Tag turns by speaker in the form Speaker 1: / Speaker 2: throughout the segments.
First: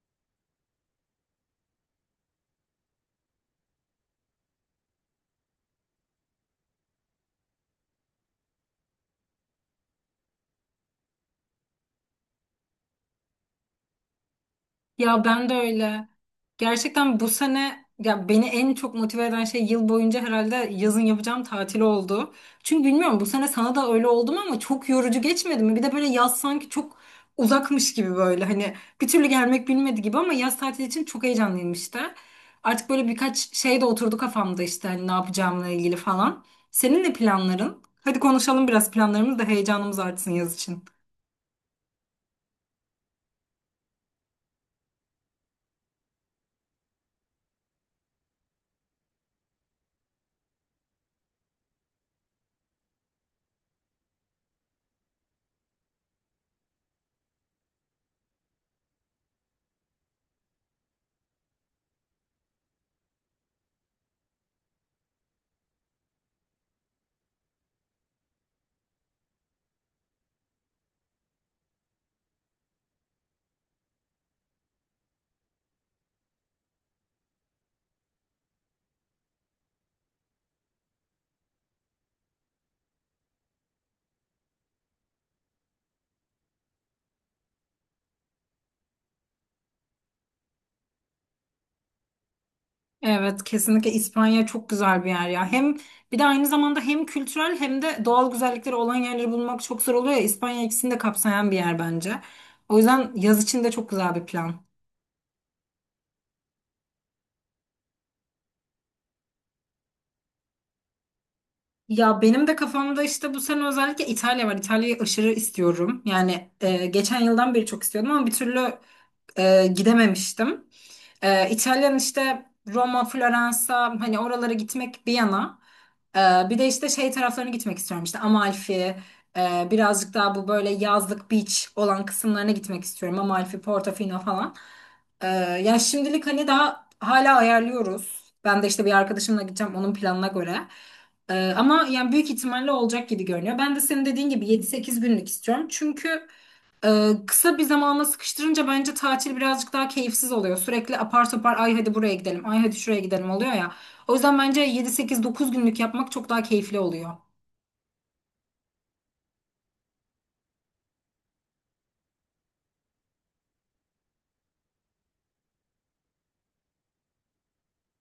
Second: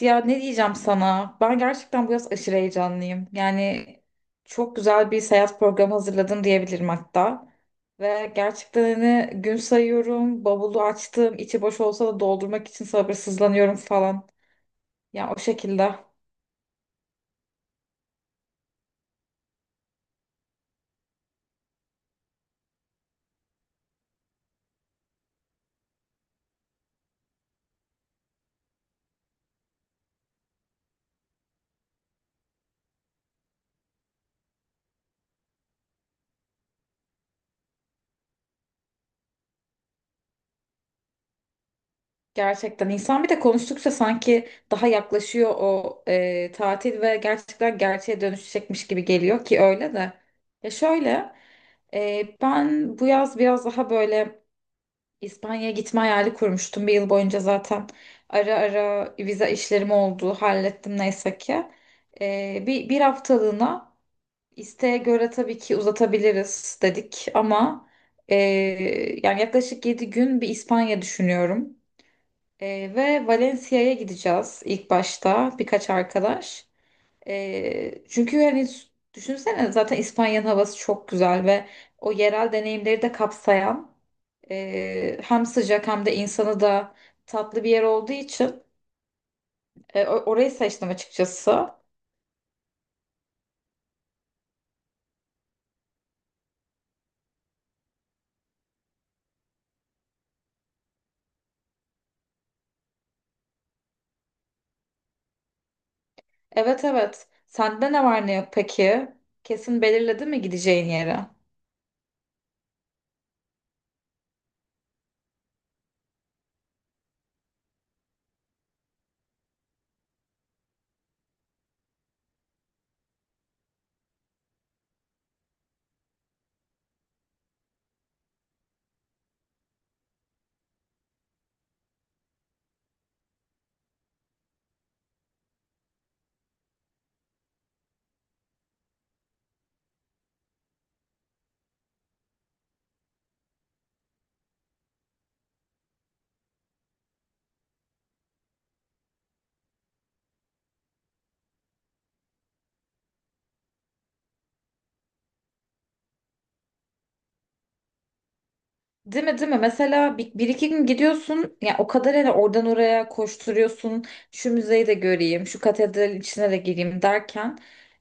Speaker 1: Ya ne diyeceğim sana? Ben gerçekten bu yaz aşırı heyecanlıyım. Yani çok güzel bir seyahat programı hazırladım diyebilirim hatta. Ve gerçekten hani gün sayıyorum, bavulu açtım, içi boş olsa da doldurmak için sabırsızlanıyorum falan.
Speaker 2: Ya
Speaker 1: Ya o
Speaker 2: ben de
Speaker 1: şekilde.
Speaker 2: öyle. Gerçekten bu sene ya beni en çok motive eden şey yıl boyunca herhalde yazın yapacağım tatil oldu. Çünkü bilmiyorum bu sene sana da öyle oldu mu ama çok yorucu geçmedi mi? Bir de böyle yaz sanki çok uzakmış gibi böyle hani bir türlü gelmek bilmedi gibi ama yaz tatili için çok heyecanlıyım işte. Artık böyle birkaç şey de oturdu kafamda işte hani ne yapacağımla ilgili falan. Senin ne planların? Hadi konuşalım biraz planlarımız da heyecanımız artsın yaz için.
Speaker 1: Gerçekten insan bir de konuştukça sanki daha yaklaşıyor o tatil ve gerçekten gerçeğe dönüşecekmiş gibi geliyor ki öyle de. Ya şöyle, ben bu yaz biraz daha böyle İspanya'ya gitme hayali kurmuştum bir yıl boyunca zaten. Ara ara vize işlerim oldu. Hallettim neyse ki. Bir haftalığına isteğe göre tabii ki uzatabiliriz dedik ama e, yani yaklaşık 7 gün bir İspanya düşünüyorum. Ve Valencia'ya gideceğiz ilk başta birkaç arkadaş. Çünkü yani düşünsene zaten İspanya'nın havası çok güzel ve o yerel deneyimleri de kapsayan hem sıcak hem de insanı da tatlı bir yer olduğu için orayı seçtim açıkçası.
Speaker 2: Evet, kesinlikle İspanya çok güzel bir yer ya. Hem bir de aynı zamanda hem kültürel hem de doğal güzellikleri olan yerleri bulmak çok zor oluyor ya. İspanya ikisini de kapsayan bir yer bence. O yüzden yaz için de çok güzel bir plan.
Speaker 1: Evet, evet. Sende ne var ne yok peki? Kesin belirledin mi gideceğin yeri?
Speaker 2: Ya benim de kafamda işte bu sene özellikle İtalya var. İtalya'yı aşırı istiyorum. Yani geçen yıldan beri çok istiyordum ama bir türlü gidememiştim. İtalyan işte Roma, Floransa hani oralara gitmek bir yana. E, Bir de işte şey taraflarına gitmek istiyorum işte Amalfi, birazcık daha bu böyle yazlık beach olan kısımlarına gitmek istiyorum. Amalfi, Portofino falan. E, Ya şimdilik hani daha hala ayarlıyoruz. Ben de işte bir arkadaşımla gideceğim onun planına göre. Ama yani büyük ihtimalle olacak gibi görünüyor. Ben de senin dediğin gibi 7-8 günlük istiyorum. Çünkü kısa bir zamana sıkıştırınca bence tatil birazcık daha keyifsiz oluyor. Sürekli apar topar ay hadi buraya gidelim, ay hadi şuraya gidelim oluyor ya. O yüzden bence 7-8-9 günlük yapmak çok daha keyifli oluyor.
Speaker 1: Değil mi, değil mi? Mesela bir iki gün gidiyorsun ya o kadar hani oradan oraya koşturuyorsun, şu müzeyi de göreyim, şu katedral içine de gireyim derken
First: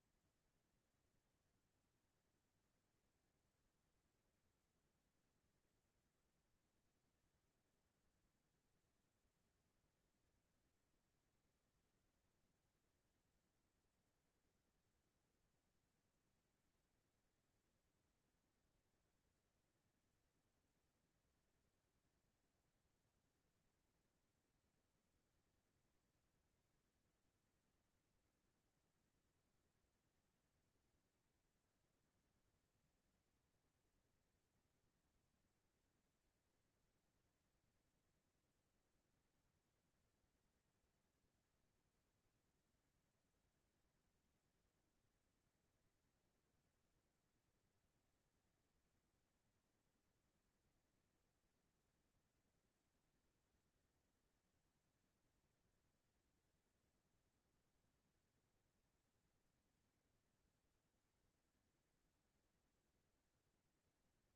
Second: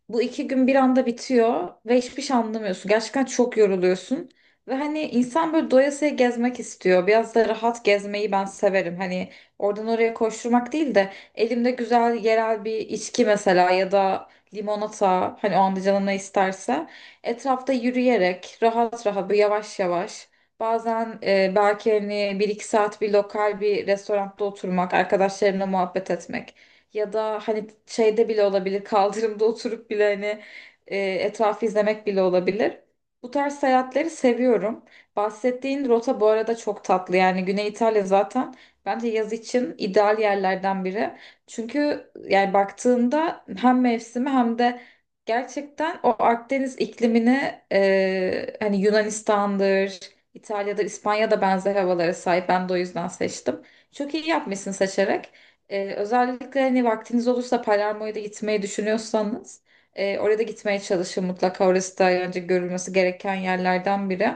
Speaker 1: bu 2 gün bir anda bitiyor ve hiçbir şey anlamıyorsun. Gerçekten çok yoruluyorsun ve hani insan böyle doyasıya gezmek istiyor. Biraz da rahat gezmeyi ben severim. Hani oradan oraya koşturmak değil de elimde güzel yerel bir içki mesela ya da limonata, hani o anda canına isterse etrafta yürüyerek rahat rahat böyle yavaş yavaş. Bazen belki hani bir iki saat bir lokal bir restoranda oturmak, arkadaşlarımla muhabbet etmek ya da hani şeyde bile olabilir, kaldırımda oturup bile hani etrafı izlemek bile olabilir. Bu tarz seyahatleri seviyorum. Bahsettiğin rota bu arada çok tatlı. Yani Güney İtalya zaten bence yaz için ideal yerlerden biri. Çünkü yani baktığında hem mevsimi hem de gerçekten o Akdeniz iklimini, hani Yunanistan'dır, İtalya'da, İspanya'da benzer havalara sahip. Ben de o yüzden seçtim. Çok iyi yapmışsın seçerek. Özellikle hani vaktiniz olursa Palermo'ya da gitmeyi düşünüyorsanız oraya da gitmeye çalışın mutlaka. Orası da önce görülmesi gereken yerlerden biri.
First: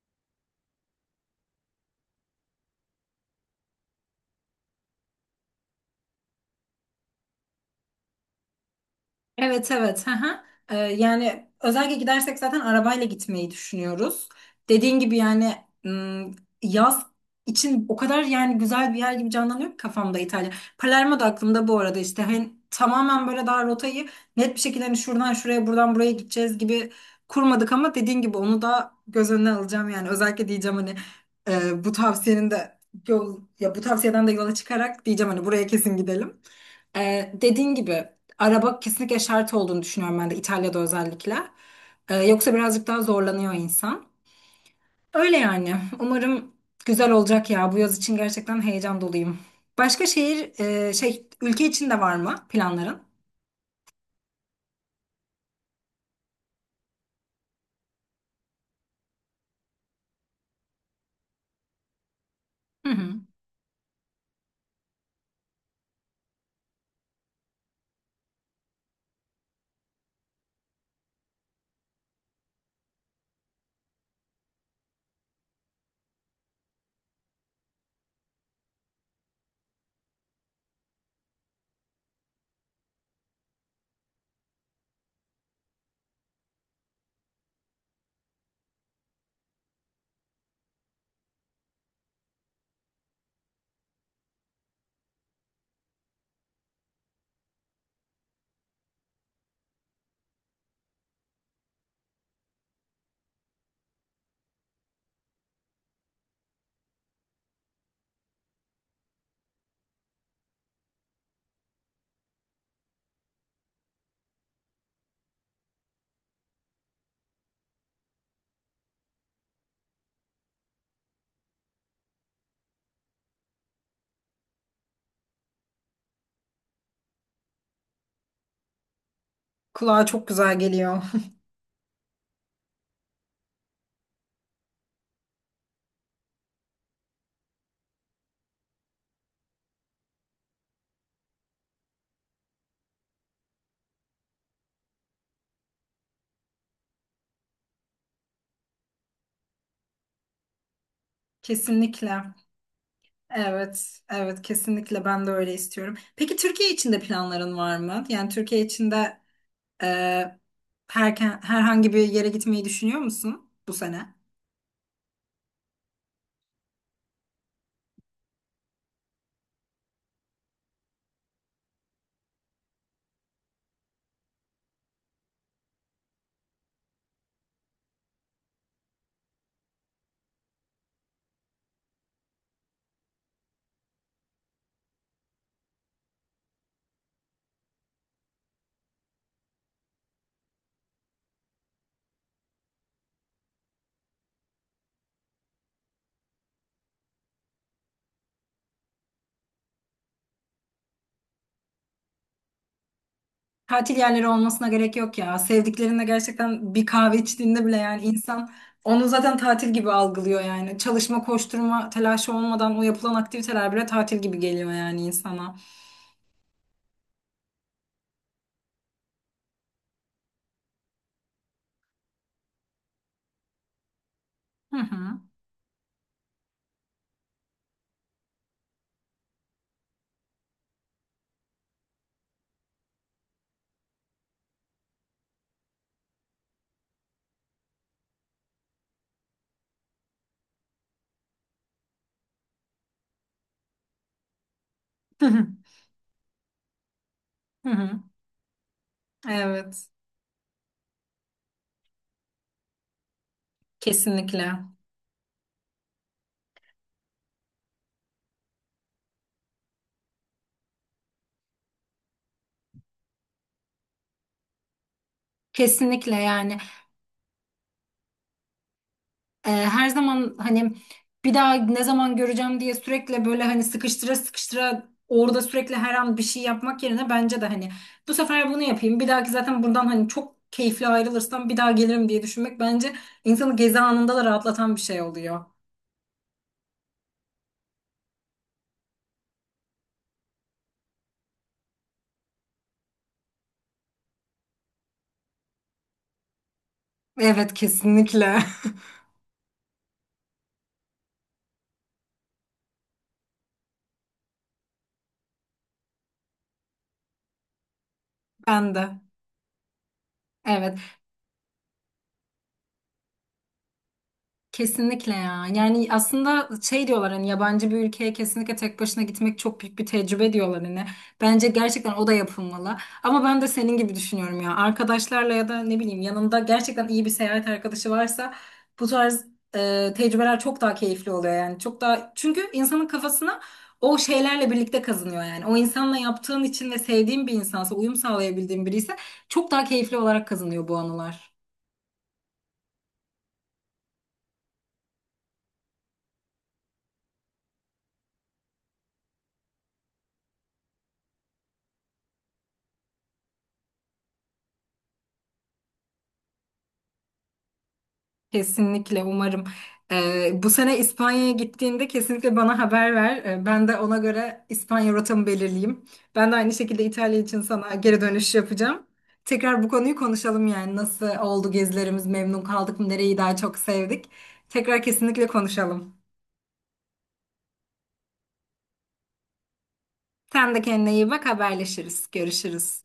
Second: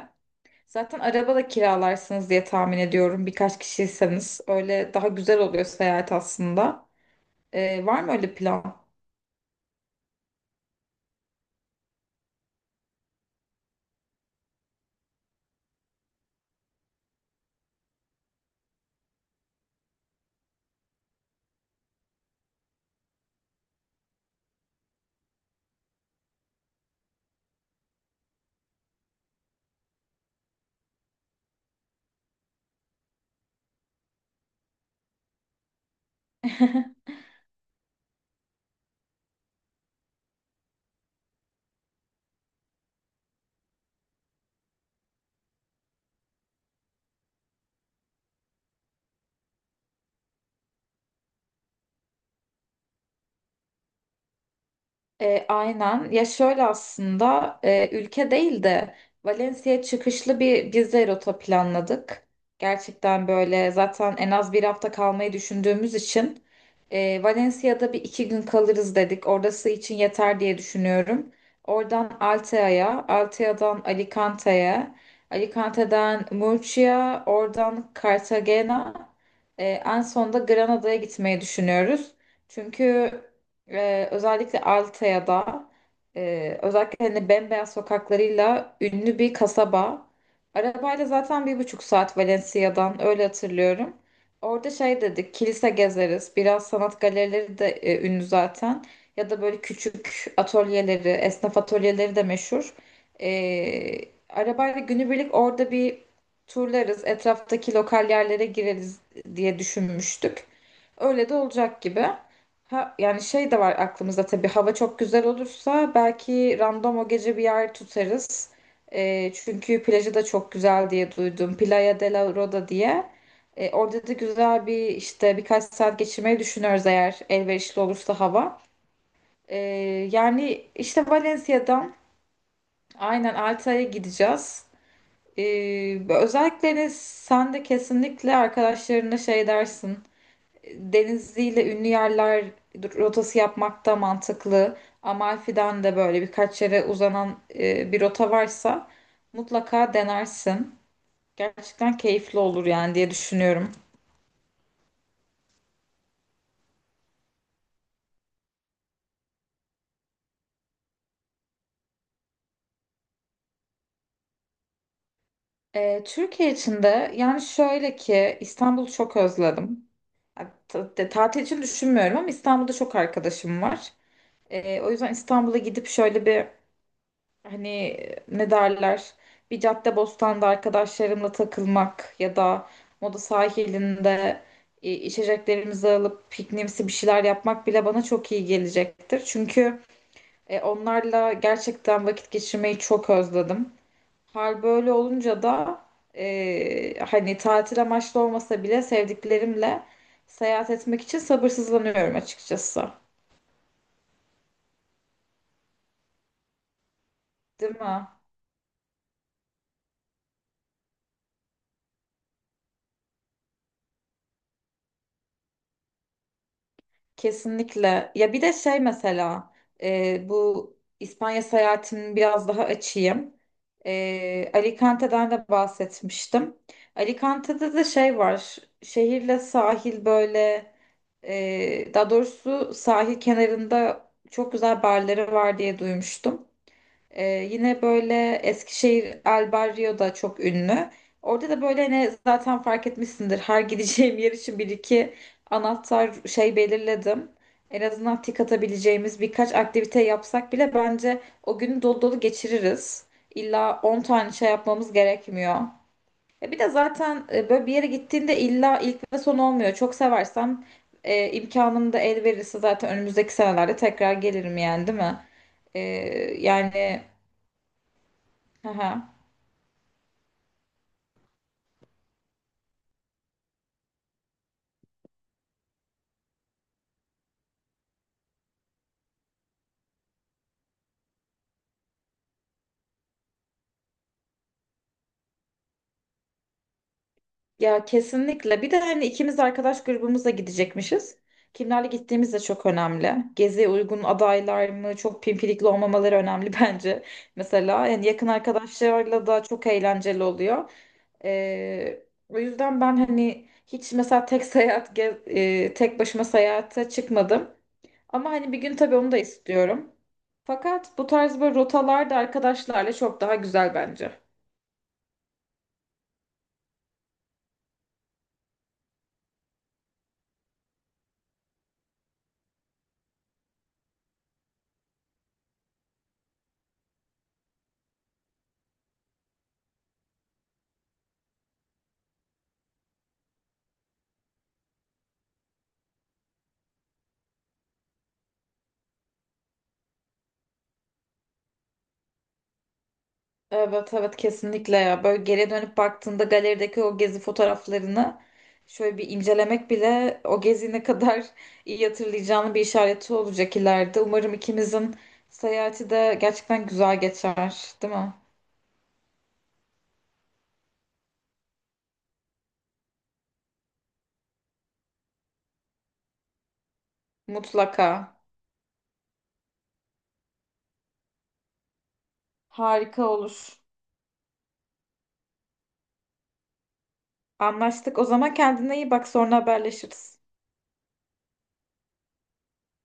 Speaker 1: Zaten araba da kiralarsınız diye tahmin ediyorum. Birkaç kişiyseniz öyle daha güzel oluyor seyahat aslında. Var mı öyle plan?
Speaker 2: Evet, evet. Hı hı. Yani özellikle gidersek zaten arabayla gitmeyi düşünüyoruz. Dediğin gibi yani ım, yaz için o kadar yani güzel bir yer gibi canlanıyor ki kafamda İtalya. Palermo da aklımda bu arada işte hani tamamen böyle daha rotayı net bir şekilde hani şuradan şuraya buradan buraya gideceğiz gibi kurmadık ama dediğin gibi onu da göz önüne alacağım yani özellikle diyeceğim hani bu tavsiyenin de yol ya bu tavsiyeden de yola çıkarak diyeceğim hani buraya kesin gidelim. Dediğin gibi. Araba kesinlikle şart olduğunu düşünüyorum ben de İtalya'da özellikle. Yoksa birazcık daha zorlanıyor insan. Öyle yani. Umarım güzel olacak ya. Bu yaz için gerçekten heyecan doluyum. Başka şehir, ülke için de var mı planların?
Speaker 1: Aynen. Ya şöyle aslında ülke değil de Valencia çıkışlı bir gezi rota planladık.
Speaker 2: Hı hı.
Speaker 1: Gerçekten böyle zaten en az bir hafta kalmayı düşündüğümüz için Valencia'da bir iki gün kalırız dedik. Orası için yeter diye düşünüyorum. Oradan Altea'ya, Altea'dan Alicante'ye, Alicante'den Murcia, oradan Cartagena, en sonunda Granada'ya gitmeyi düşünüyoruz. Çünkü özellikle Altaya da özellikle hani bembeyaz sokaklarıyla ünlü bir kasaba. Arabayla zaten 1,5 saat Valencia'dan öyle hatırlıyorum. Orada şey dedik, kilise gezeriz. Biraz sanat galerileri de ünlü zaten. Ya da böyle küçük atölyeleri, esnaf atölyeleri de meşhur. Ee, Arabayla günübirlik orada bir turlarız. Etraftaki lokal yerlere gireriz diye düşünmüştük. Öyle de olacak gibi. Ha, yani şey de var aklımızda, tabii hava çok güzel olursa belki random o gece bir yer tutarız. Çünkü plajı da çok güzel diye duydum. Playa de la Roda diye. Orada da güzel bir işte birkaç saat geçirmeyi düşünüyoruz eğer elverişli olursa hava. Ee,
Speaker 2: Kulağa çok güzel
Speaker 1: Yani
Speaker 2: geliyor.
Speaker 1: işte Valencia'dan aynen Alta'ya gideceğiz. Özellikle sen de kesinlikle arkadaşlarına şey dersin. Denizli'yle ünlü yerler rotası yapmak da mantıklı. Amalfi'den de böyle birkaç yere uzanan bir rota varsa mutlaka denersin. Gerçekten
Speaker 2: Kesinlikle.
Speaker 1: keyifli olur yani diye düşünüyorum.
Speaker 2: Evet, evet, kesinlikle ben de öyle istiyorum. Peki Türkiye için de planların var mı? Yani Türkiye için de Ee, herhangi bir yere gitmeyi düşünüyor musun bu sene?
Speaker 1: Türkiye için de yani şöyle ki İstanbul'u çok özledim. Ya, tatil için düşünmüyorum ama İstanbul'da çok arkadaşım var. O yüzden İstanbul'a gidip şöyle bir, hani, ne derler, bir Caddebostan'da arkadaşlarımla takılmak ya da Moda sahilinde içeceklerimizi alıp pikniğimsi bir şeyler yapmak bile bana çok iyi gelecektir. Çünkü onlarla gerçekten vakit geçirmeyi çok özledim. Hal böyle olunca da hani tatil amaçlı olmasa bile sevdiklerimle seyahat etmek için sabırsızlanıyorum açıkçası.
Speaker 2: Tatil yerleri olmasına gerek yok ya. Sevdiklerinle gerçekten bir kahve içtiğinde
Speaker 1: Değil
Speaker 2: bile yani
Speaker 1: mi?
Speaker 2: insan onu zaten tatil gibi algılıyor yani. Çalışma, koşturma, telaşı olmadan o yapılan aktiviteler bile tatil gibi geliyor yani insana.
Speaker 1: Kesinlikle. Ya bir de şey mesela, bu İspanya seyahatimini biraz daha açayım.
Speaker 2: Hı hı.
Speaker 1: Alicante'den de bahsetmiştim. Alicante'de de şey var. Şehirle sahil böyle, daha doğrusu sahil kenarında çok güzel barları var diye duymuştum. Ee, Yine böyle Eskişehir El Barrio da çok ünlü. Orada da böyle hani zaten fark etmişsindir. Her gideceğim yer için bir iki
Speaker 2: Hı hı.
Speaker 1: anahtar şey belirledim.
Speaker 2: Hı
Speaker 1: En
Speaker 2: hı.
Speaker 1: azından tik atabileceğimiz birkaç
Speaker 2: Evet.
Speaker 1: aktivite yapsak bile bence o günü dolu dolu geçiririz. İlla 10 tane şey
Speaker 2: Kesinlikle.
Speaker 1: yapmamız gerekmiyor. E bir de zaten böyle bir yere gittiğinde illa ilk ve son olmuyor. Çok seversem imkanım da el verirse zaten önümüzdeki senelerde tekrar gelirim yani, değil mi? Ee,
Speaker 2: Kesinlikle yani.
Speaker 1: yani. Aha.
Speaker 2: Her zaman hani bir daha ne zaman göreceğim diye sürekli böyle hani sıkıştıra sıkıştıra orada sürekli her an bir şey yapmak yerine bence de hani bu sefer bunu yapayım. Bir dahaki zaten buradan hani çok keyifli ayrılırsam bir daha gelirim diye düşünmek bence insanı gezi anında da rahatlatan bir şey oluyor.
Speaker 1: Ya kesinlikle. Bir de hani ikimiz arkadaş grubumuzla gidecekmişiz. Kimlerle gittiğimiz de çok önemli. Geziye uygun adaylar mı, çok pimpirikli olmamaları önemli bence.
Speaker 2: Evet,
Speaker 1: Mesela yani yakın
Speaker 2: kesinlikle.
Speaker 1: arkadaşlarla da çok eğlenceli oluyor. O yüzden ben hani hiç mesela tek başıma seyahate çıkmadım. Ama hani bir
Speaker 2: Ben
Speaker 1: gün tabii
Speaker 2: de.
Speaker 1: onu da istiyorum.
Speaker 2: Evet.
Speaker 1: Fakat bu tarz böyle rotalar da arkadaşlarla çok daha güzel bence.
Speaker 2: Kesinlikle ya. Yani aslında şey diyorlar hani yabancı bir ülkeye kesinlikle tek başına gitmek çok büyük bir tecrübe diyorlar hani. Bence gerçekten o da yapılmalı. Ama ben de senin gibi düşünüyorum ya. Arkadaşlarla ya da ne bileyim yanında gerçekten iyi bir seyahat arkadaşı varsa bu tarz tecrübeler çok daha keyifli oluyor yani. Çok daha çünkü insanın kafasına o şeylerle birlikte kazınıyor yani. O insanla yaptığın için ve sevdiğin bir insansa, uyum sağlayabildiğin biri ise çok daha keyifli olarak kazanıyor bu anılar.
Speaker 1: Evet, evet, kesinlikle ya. Böyle geriye dönüp baktığında galerideki o gezi fotoğraflarını şöyle bir incelemek bile o gezi ne kadar iyi hatırlayacağını bir işareti olacak ileride. Umarım ikimizin seyahati de gerçekten güzel geçer, değil mi?
Speaker 2: Kesinlikle umarım. Bu sene İspanya'ya gittiğinde kesinlikle bana haber ver. Ben de ona göre İspanya rotamı belirleyeyim. Ben de aynı şekilde İtalya için sana geri
Speaker 1: Mutlaka.
Speaker 2: dönüş yapacağım. Tekrar bu konuyu konuşalım yani nasıl oldu gezilerimiz, memnun kaldık mı,
Speaker 1: Harika
Speaker 2: nereyi daha çok
Speaker 1: olur.
Speaker 2: sevdik. Tekrar kesinlikle konuşalım.
Speaker 1: Anlaştık. O zaman kendine iyi bak, sonra haberleşiriz.
Speaker 2: Sen de kendine iyi bak, haberleşiriz, görüşürüz.